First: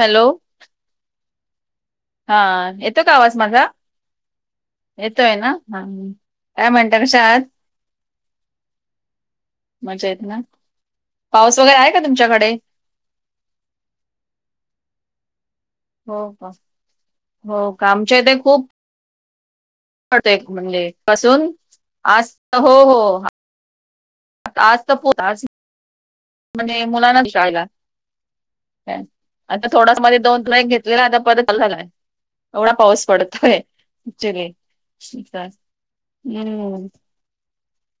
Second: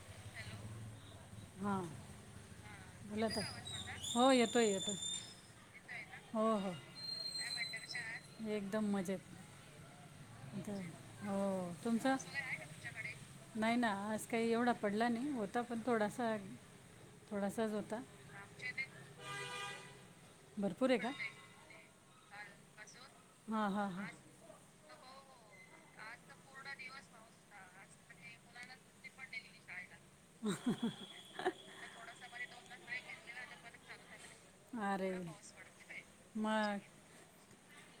Hello हा हा येतो का आवाज माझा हो येतो येतो येतोय ना ह हो काय हो म्हणता कशे आहात एकदम मजेत मजा इथं- हो पाऊस वगैरे आहे का तुमचं तुमच्याकडे नाही ना आज काही एवढा पडला नाही आता पण हो थोडासा का हो थोडासाच होता तो एक भरपूर म्हणजे आहे का पासून आज हो हो हा हा हा आज तर पत आज म्हणजे मुलांनाच शाळेला आता थोडाच मध्ये दोन तईक घेतलेला आता परत चा झालाय एवढा पाऊस पडत शर हां अरे हम् मग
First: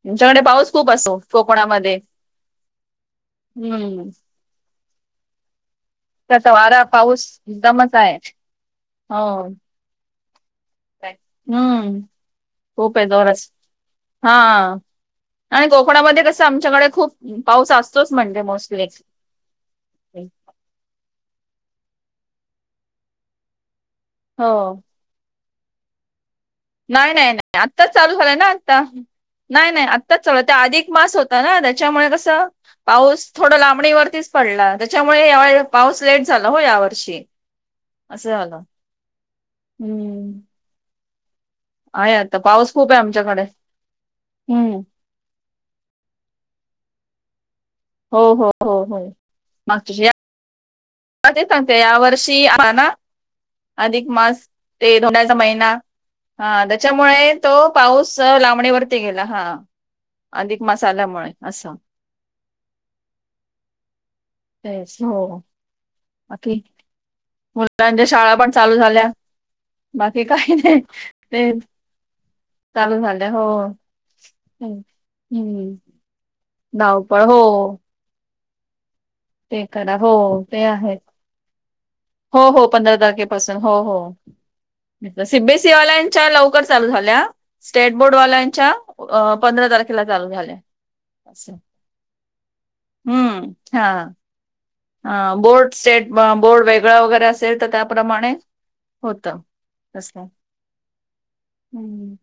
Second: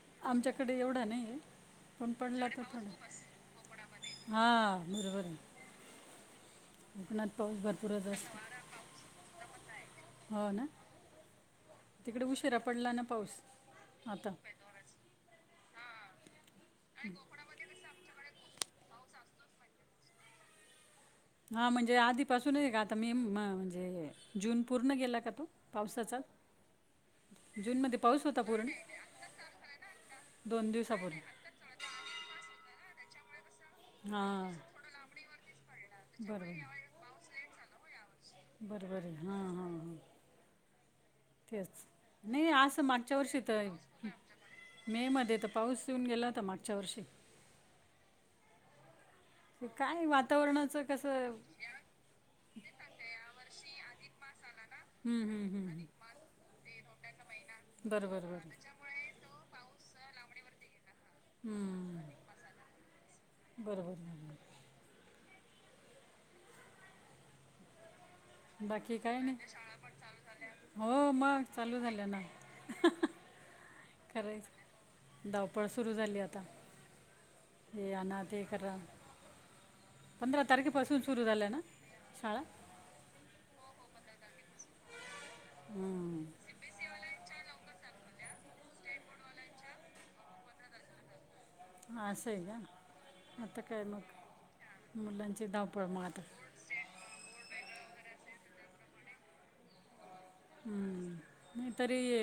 तुमच्याकडे पाऊस आमच्याकडे खूप एवढा असतो नाही आहे कोकणामध्ये पण पडला तर हम्म ह निरोबर त्याचा वारा पाऊस एकदमच भरपूरच आहे असतो हो हो ना हम्म तिकडे उशिरा पडला खूप ना आहे पाऊस दोरच हा आता आणि कोकणामध्ये कसं आमच्याकडे खूप पाऊस असतोच मंडे मोस्ट लाक हा म्हणजे आधीपासूनच का आता मी म्हणजे हो जून पूर्ण गेला का तो पावसाचा नाही नाही नाही आत्ताच जूनमध्ये चालू पाऊस झालंय होता ना पूर्ण? आता नाही नाही आत्ताच चालला त्या आधी एक मास दिवसापूर्वी. होता ना त्याच्यामुळे कसं पाऊस थोडं लांबणीवरतीच हां. पडला त्याच्यामुळे पाऊस लेट झाला हो बरोबर, यावर्षी असं आला बरोबर आहे. हां, हां, हां. हम्म तेच आहे आता नाही पाऊस असं खूप आहे मागच्या वर्षी आमच्याकडे तर हम्म मे मध्ये तर पाऊस पिऊन गेलाता मागच्या वर्षी हो हो हो हो काय वातावरणाच अ तांत या वर्षी ना अधिक मास हं, तेडचा हं, हं, महिना हं. हा त्याच्यामुळे तो पाऊस बरोबर, बरोबर. लांबणीवरती गेला हा अध म ल्यामुळे अस हं. बरोबर, बरोबर. ते मुलांच्या शाळा पण चालू बाकी झाल्या काही नाही. बाकी काही नाही हो, मग ते चालू झालं चालू झालं हो तेच. खरं धावपळ हम्म सुरू झाली आता धावपळ हो तेठीक ते करा हो ते आहे झाल्या ना हो शाळा हो पंधरा तारखेपासून हो हो हम्म. सीबीएसईवाल्याच्या लवकर चालू झाल्या स्टेट बोर्डवाल्यांच्या अ पंधरा तारखेला चालू झाल्या. असं, असं आहे का हम्म आता काय मग हा. हा मुलांची बोर्ड धावपळ मग स्टेट आता ब बोर्ड वेगळा वगैरे असेल तर त्या प्रमाणे होतं. तसं हम्म, नाही तरी हं.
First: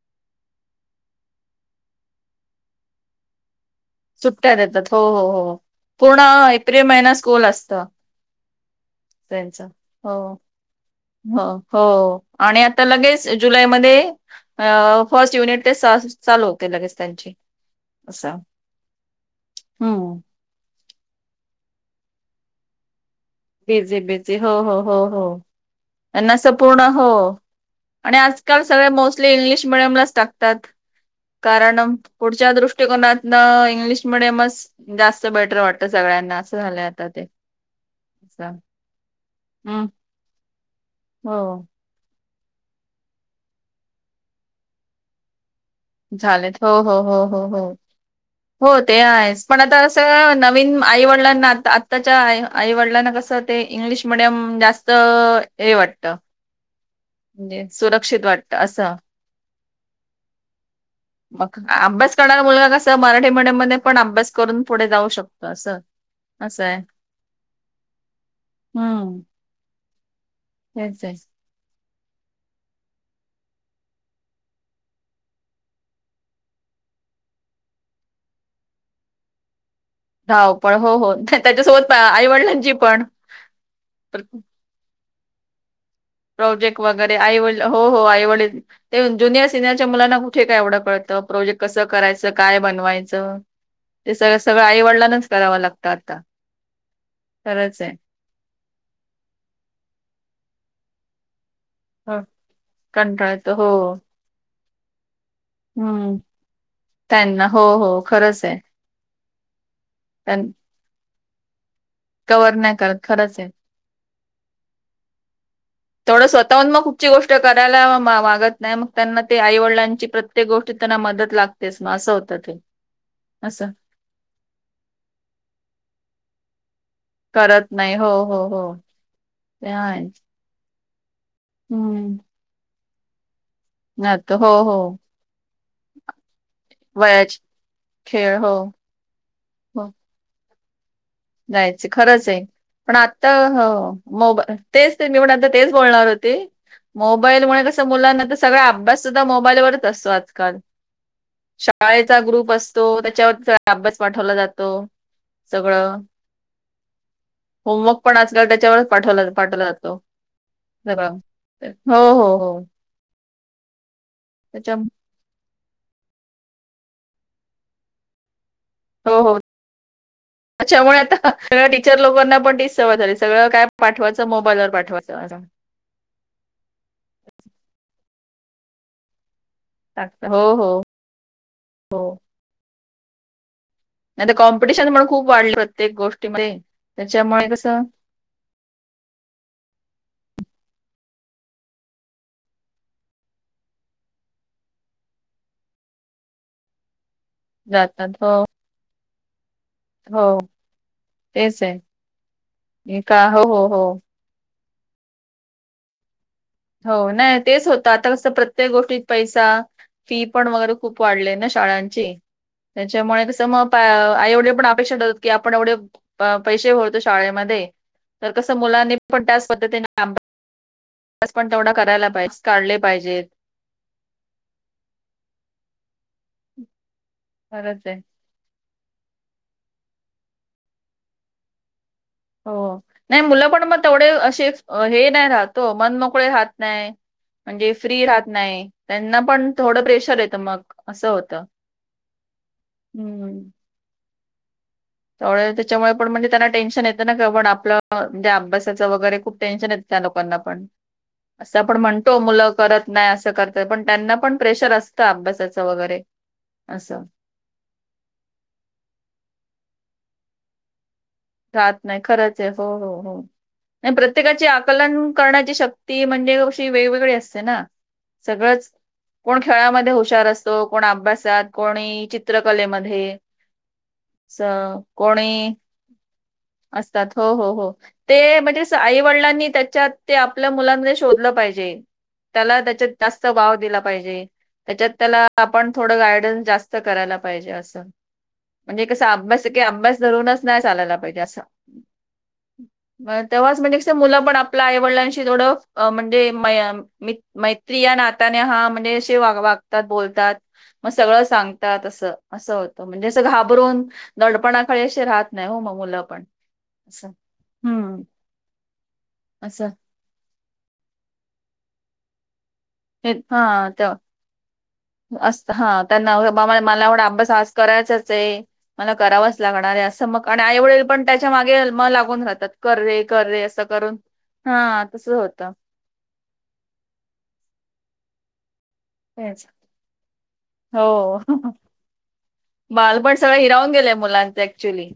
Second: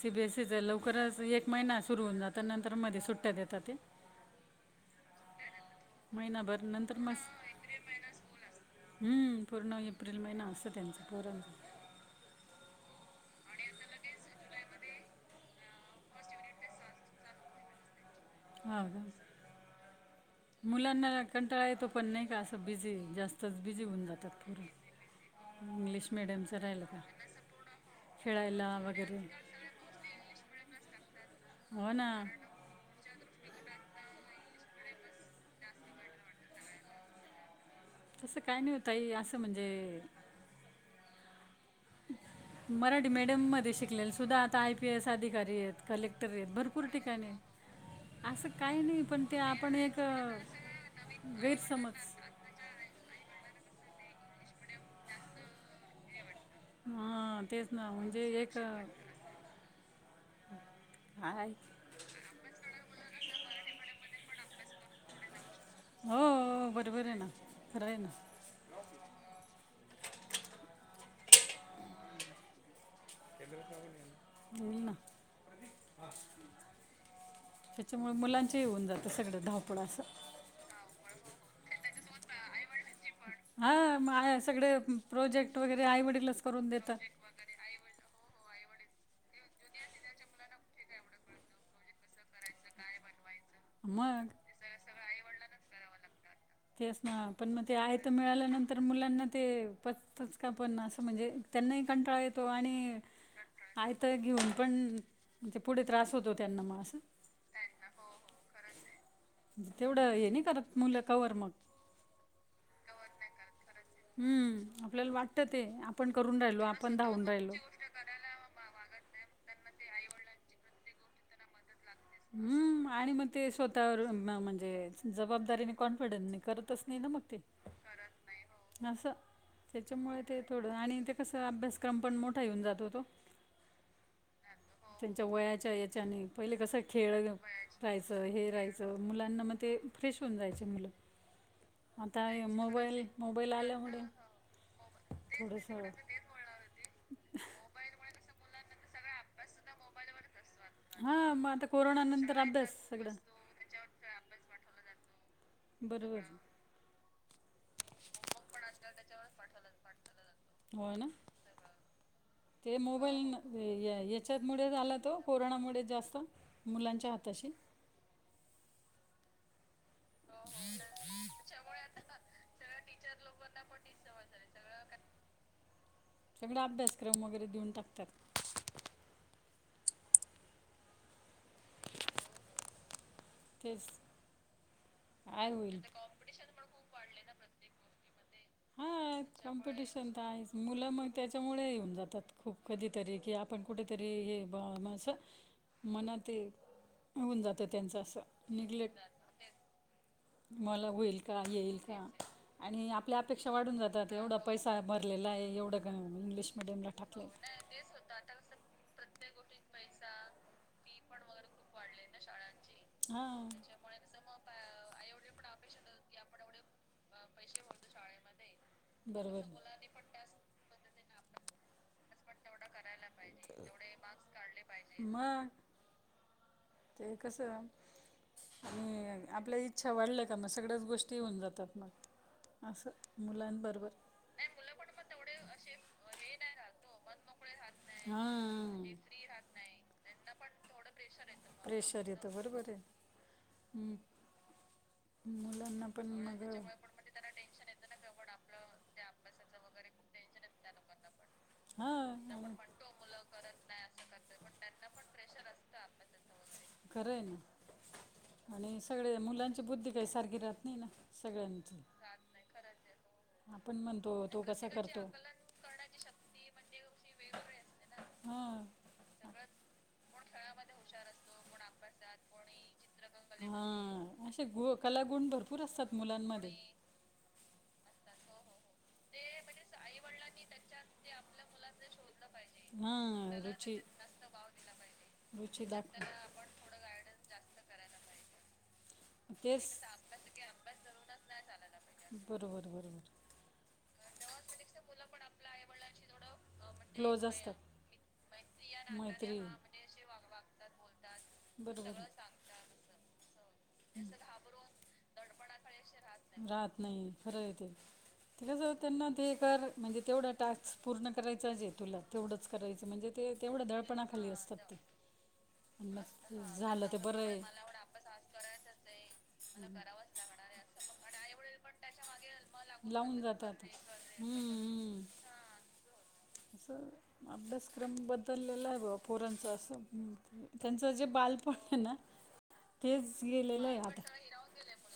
सी बी एस सी चा लवकरच एक महिना सुरू होऊन जात ना, नंतर मध्ये सुट्ट्या देता ते. सुट्ट्या देतात हो हो हो, पूर्ण महिनाभर एप्रिल नंतर मग महिना स्कूल असतं. हम्म, त्यांचं. पूर्ण एप्रिल हो, महिना असतं त्यांचं. हो पोरांचं हो, आणि आता लगेच जुलैमध्ये अ फर्स्ट युनिट ते स् चालू होते लगेच त्यांची. असा हा का हम्म. मुलांना कंटाळा येतो, पण नाही का असं बिझी जास्त बीजी बीजी हो हो हो, इंग्लिश त्यांना मिडियमचं पूर्ण राहिलं असं, का हो. आणि आजकाल खेळायला सगळे वगैरे मोस्टली इंग्लिश मिडियमलाच टाकतात. हो कारण ना पुढच्या दृष्टीकोनात न इंग्लिश मिडियमच जास्त बेटर वाटतं सगळ्यांना असं झालंय आता ते. तसं असं. काही नाही ओ ताई, असं म्हणजे हं. हो. मराठी मीडियम मध्ये शिकलेला सुद्धा आता आय पी एस अधिकारी आहेत. कलेक्टर आहेत झालेत हो भरपूर हो हो ठिकाणी आहेत. हो हो. असं हो काही ते नाही आहेच, पण आपण आता एक अ, असं नवीन आई वडिलांना गैरसमज आत्ताच्या आई आईवडीला ना‌ कसं ते इंग्लिश मिडीयम जास्त हे वाटतं हां म्हणजे तेच ना सुरक्षित म्हणजे वाटतं एक अ, असं. आहे मग अभ्यास करणारा मुलगा कसं मराठी मिडीयम मध्ये पण अभ्यास करून पुढे जाऊ शक असं, हो हो, असंय बरोबर आहे ना खरं आहे ना हम्म. [inaudible] [inaudible] त्याच्यामुळे मुलांचे ही होऊन जातं सगळं धावप धावपळ हो हो, अन त्याच्यासोबत आईवडिलांची पण. हा म आया सगळे प्रोजेक्ट वगै प्रोजेक्ट वगैरे आईवडील हो हो आईवडील ते ज्युनियर सिनियरच्या मुलांना कुठे काय एवढं कळतं, प्रोजेक्ट कसं करायचं काय बनवायचं? ते मग सगळं सगळं आईवडिलांनाच करावं लागतं आता. तेच ना, पण मग ते खरंच आहे. आयत मिळाल्यानंतर मुलांना ते पचतच का पण असं म्हणजे त्यांनाही हा. कंटाळा येतो आणि कंटाळत हो आयत घेऊन पण म्हणजे पुढे त्रास हम्म, होतो त्यांना मग असं त्यांना हो हो खरंच आहे. तेवढं हे नाही करत मुलं कव्हर मग. कव्हर नाही करत खरंच आहे. हम्म, आपल्याला वाट तेवढं स्वतःहून मग कुठची गोष्ट राहिलो करायला म मागत नाही मग त्यांना ते आई वडलांची प्रत्येक गोष्टी त्यांना मदत लाग हम्म, आणि मग ते स्वतःवर म्हणजे अ जबाबदारीने कॉन्फिडन्सने कर तसं नाय ना मग ते, करत नाही हो हो, असं ते आहे. त्यांच्यामुळे ते थोडं आणि ते कसं अभ्यासक्रम हम्म पण मोठा येऊन जातो तो. [inaudible] त्यांच्या वयाच्या याच्याने पहिले कसं खेळं वयाचे राहायचं खेळ हे हो राहायचं मुलांना मग ते ते फ्रेश होऊन जाय जायचं, खरंच आहे. पण मोबाईल आता, मोबाईल हो आल्यामुळे मोबा तेच ते मी पण आता तेच थोडंसं बोलणार होते. मोबाईलमुळे कसं मुलांना तर सगळा अभ्यास सुद्धा मोबाईलवरच असतो आजकाल. हां मग आता शाळेचा कोरोनानंतर ग्रुप अभ्यास असतो सगळं त्याच्यावर अभ्यास पाठवला जातो सगळं. बरोबर होमवर्क पण आजकाल त्याच्यावरच पाठवला पाठवला जातो हो सगळा ना हो हो हो ते मोबाईल या याच्यातमुळे त्याच्या झाला तो कोरोनामुळे जास्त मुलांच्या हाताशी हो हो त्याच्यामुळे आता टीचर लोकांना पण व सगळं काय पाठवायचं मोबाईल व पाठवायचं सगळे अभ्यासक्रम वगैरे देऊन टाकतात टाकतात हो हो हो तेच नाहीतर कॉम्पिटिशन पण खूप काय वाढले होईल प्रत्येक गोष्टीमध्ये त्याच्यामुळे कसं हा कॉम्प्युटीशन मुलं मग त्याच्यामुळे येऊन जातात खूप कधीतरी की आपण कुठेतरी हे असं मनात होऊन जातं त्यांचं जातात हो असं निग्लेट हो मला होईल का तेच येईल का आणि आहे आपल्या का हो अपेक्षा हो वाढून हो जातात एवढं पैसा भरलेला आहे एवढं का इंग्लिश मिडियमला हो टाकलं नाही तेच होत आता कस प्रत्येक गोष्टीत पैसे फी पण वगैरे खूप वाढले ना शाळांची त्याच्यामुळे कसं हां मग आईवडील पण अपेक्षा ठेव की आपण एवढे पैसे भरतो शाळेमध्ये तर कसं मुलांने पण त्याच बरोबर पद्धतीने लाब स पण तेवढा करायला पाहिजे काढले पाहिजेत तेवढ मास्क काढले पाहिजे ते कसं खरंच आहे आणि आपल्या इच्छा वाढल्या का मग सगळ्याच गोष्टी येऊन जातात मग हो असं नाही मुलं पण मग मुलांबरोबर तेवढे असे हे नाही राहतो मन मोकळे राह नाही म्हणजे फ्री राहत नाही म्हणजे त्यांना पण थोडं प्रेशर येतं मग असं होत प्रेशर येत बरोबर आहे हम् त्यामुळे त्याच्यामुळे पण मग म्हणजे त्यांना टेन्शन येतं ना का पण आपलंणे अभ्यासाचं वगैरे खूप टेन्शन येत त्या लोकांना पण असं आपण पण म्हणतो हा मुलं करत नाही असं करत पण त्यांना पण प्रेशर असतं अभ्यासाचं वगैरे असं खय ना [inaudible] आणि सगळे मुलांची बुद्धी काही सारखी राहत नाही ना राहत सगळ्यांची नाही खरंच आहे हो हो आपण हो म्हणतो तो प्रत्येकाची कसा आकलन करण्याची शक्ती म्हणजे अशी वेगवेग अस ना हां सगळच कोण खेळामध्ये हुश अस कोण अभ्यासात को चित्रकलेमध्ये हा असे गु कलागुण कोणी भरपूर असतात मुलांमध्ये असतात हो हो हो ते म्हणजे आई वडिलांनी त्याच्यात ते आपल्या मुलांमध्ये शोधलं पाहिजे त्याला त्याच्यात जास्त त्याला वाव दिला पाहिजे त्याच्यात त्याला आपण त्याच्यात थोडं गायडन्स जास्त करायला पाहिजे असं म्हणजे कसं अभ्यास क तेच अभ्यास धरूनच ते असं. बरोबर बरोबर. म्हण आपल्या आईवडिलांशी थोडं म्हणजे क्लोज असतात. मत या नाने हा म्हणजे शे तात बोलतात मग सगळं सांगतात असं असं होतं म्हणजे जं घाबरून दडपणाखळी असे राहत नाही हो मग मुला राहत नाही खरं येत ते ज त्यांना ते असं म्हणजे तेवढा टास्क पूर्ण करायचा आहेजे तुला तेवढंच करायचं म्हणजे तेवढं दळपणाखाली असतात ते अस हा त्यांना मस्त मला झालं ते एढं बरं अभ्यास आहे. आज करायचाच आहे मला करावंच लागणार आहे मग आणि आईवडल पण त्याच्या मागेग लागून राहत कर रे लावून कर रे जातात असं करून हा तस होतं अस अभ्यासक्रम बदललेला आहे पोरांच तेच. असं त्यांचं जे हो. बालपण आहे ना बालपण तेच सगळं गेलेलं हिरावून आहे गेलेय आता मुलांच ऍक्च्युली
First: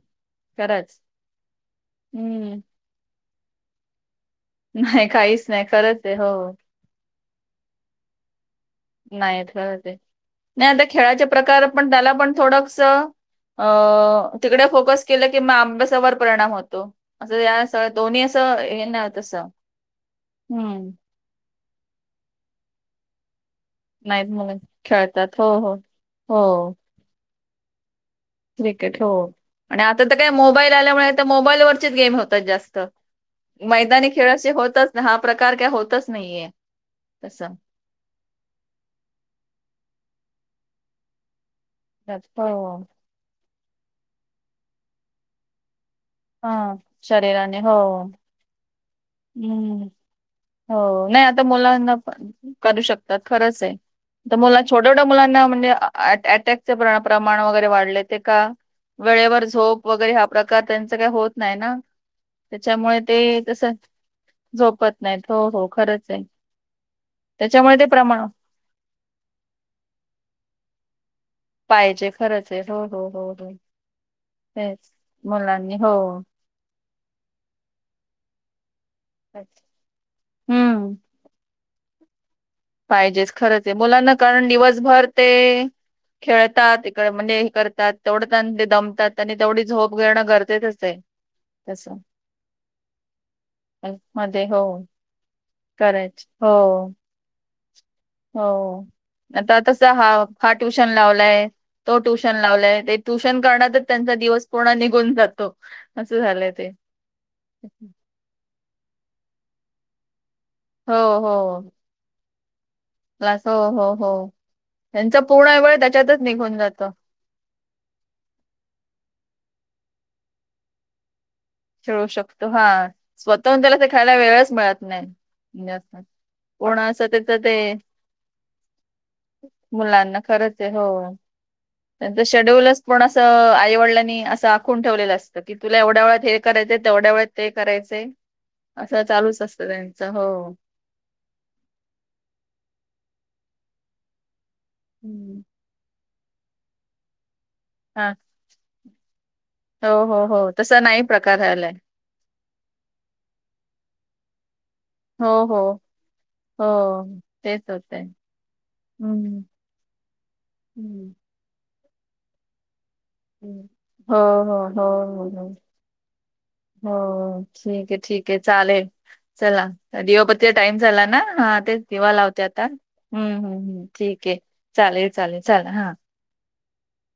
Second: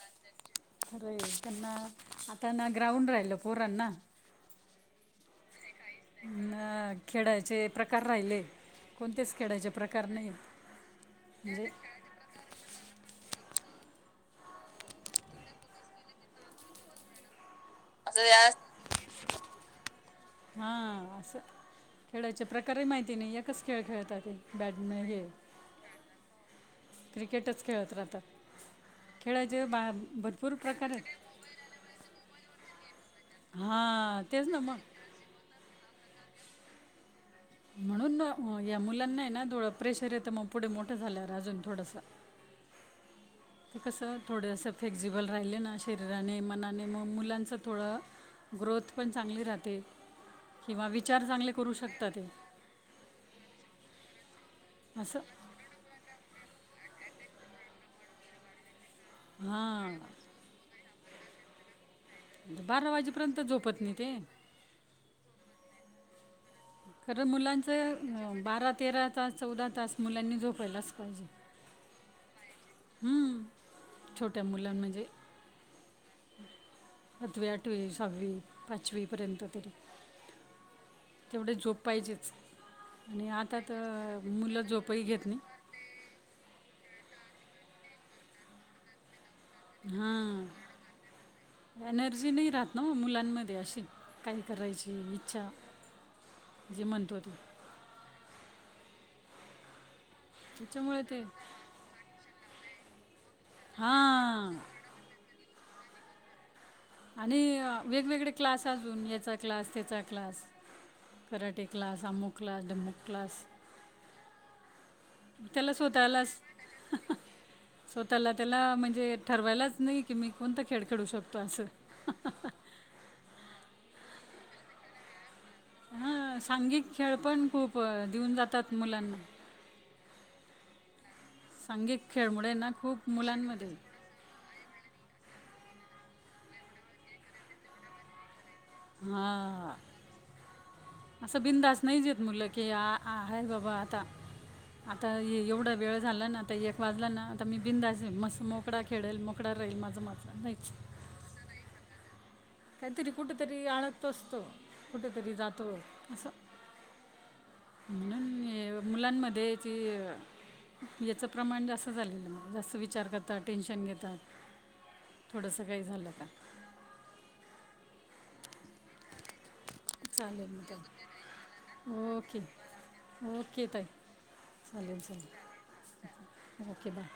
खरच खरं आहे हम् त्यांना ग्राउंड राहिलं पोरांना नाही काहीच नाही खरंच आहे. हो. अ खेळायचे प्रकार राहिले कोणतेच नाही खेळायचे खरच प्रकार नाही आता खेळाच्या प्रकार म्हणजे पण त्याला पण थोडस अ तिकडे फोकस केलं की म अभ्यासावर परिणाम होतो अस दोन्ही असं हे ना तस हम्म खेळायच्या प्रकारे माहिती नाही एकच खेळ खेळतात नाहीत ते म्हणून बॅडमिं हे खेळतात हो हो हो क्रेटच खेळत रातात क्रिकेट हो आणि आता तर काय भरपूर मोबाईल प्रकार आल्यामुळे तर आहेत मोबाईलवररचीच गेम होतात जास्त मैदानी हां तेच खेळे ना मग होतच हा प्रकार काय होतच नाहीे तस म्हणून ना या मुलांना ना डोळं प्रेशर येतं मग पुढे मोठं झाल्या अजून थोडंसं हो कसं थोडसं फ्लेक्झिबल राहिले ना शरीराने हा मनाने मग मुलांचं शरीराने हो थोडं ग्रोथ पण चांगली राहते हम्म किंवा हो नाही विचार आता चांगले करू मुलांना शकता प ते करू शकतात खरंच आहे तर मुलां छोट्या छोट्या असं मुलांना म्हणजे अटॅकचे प्रमाण वगैरे वाढले ते का वेळेवर झोप हां वगैरे हा प्रकार त्यांचं काही होत नाही ना बारा त्याच्यामुळे ते वाजेपर्यंत तस झोपत नाही ते झोपत नाहीत हो हो खरंच आहे खरं त्याच्यामुळे ते प्रमाण मुलांचं बारा तेरा तास चौदा तास मुलांनी झोपयलाच पाहिजे पाहिजे खरच आहे हो हो हो हम्म. हो छोट्या मुलां हेच मुलांनी हो हत्तवी अठवी सववी पाचवी पर्यंत तरी हम्म तेवढे झोप पाहिजेच आणि पाहिजेच आता खरच आहे मुलांना तर कारण मुलं झोपही दिवसभर ते घेत नाही खेळतात म्हणजे हे करतात तेवढं दमतात आणि तेवढी झोप घेणं गरजच हां आहे तसं एनर्जी नाही राहत ना मुलांमध्ये अशी काय मध्ये हो करायची इच्छा करायच हो जे म्हणतो ते हो आता तस हा हा ट्युशन त्याच्यामुळे ते लावलाय तो ट्युशन लावलाय ते ट्यूशन करण्यातच त्यांचा दिवस हां पूर्ण निघून जातो असं झालंय ते आणि वेगवेगळे क्लास अजून याचा क्लास त्याचा क्लास कराटे क्लास आममु क्लास ढमुक क्लास प्लास हो हो हो त्यांच पूर्ण त्याला वेळ त्याच्यातच निघून जातं सो त्याला त्याला म्हणजे ठरवायलाच नाही की मी कोणता खेळ खेळू शकतो असं खेळू शकतो हा स्वतःहून त्याला ते खायला वेळच मिळत नाही जास्त. हा पूर्ण सांघिक असं खेळ त्याच पण ते खूप दिऊन जातात मुलांना खरच हो सांघिक त्यांच खेळमुळे ना शेड्यूलच पण खूप अस मुलांमध्ये आईवडिलांनी अस ून ठेवलं असतं की तुला एवढ्या वेळात हे करायचं तेवढ्या वेळात ते कयचंय हा असं बिंदास नाही जेत मुलं की आ आहेय बाबा आता आता हम्म. एवढं वेळ झाला ना आता एक वाजला ना मी बिंद हा मस् मोकडा खेळेल मोकळा राहील हो माझं हो मात्र हो नाहीच तसा नाही प्रकार रालाय काहीतरी कुठेतरी आळतो असतो हो कुठेतरी हो जातो असं हो तेच होतंय मु हम्म. मुलांमध्ये हम्म याच प्रमाण जास्त झालेलं जंच हा हा हो म्हला थोडंसं काही झालं का हा ठीक आहे ठीक आहे चालेल चला चालेल दिवापतीचा मग टाइम ला ताई ना हा ते दिवा ओके लावते आता हम्म हम्म ओके ताई हम्म ठीक आहे चालेल चालेल चाले हा ओके बाय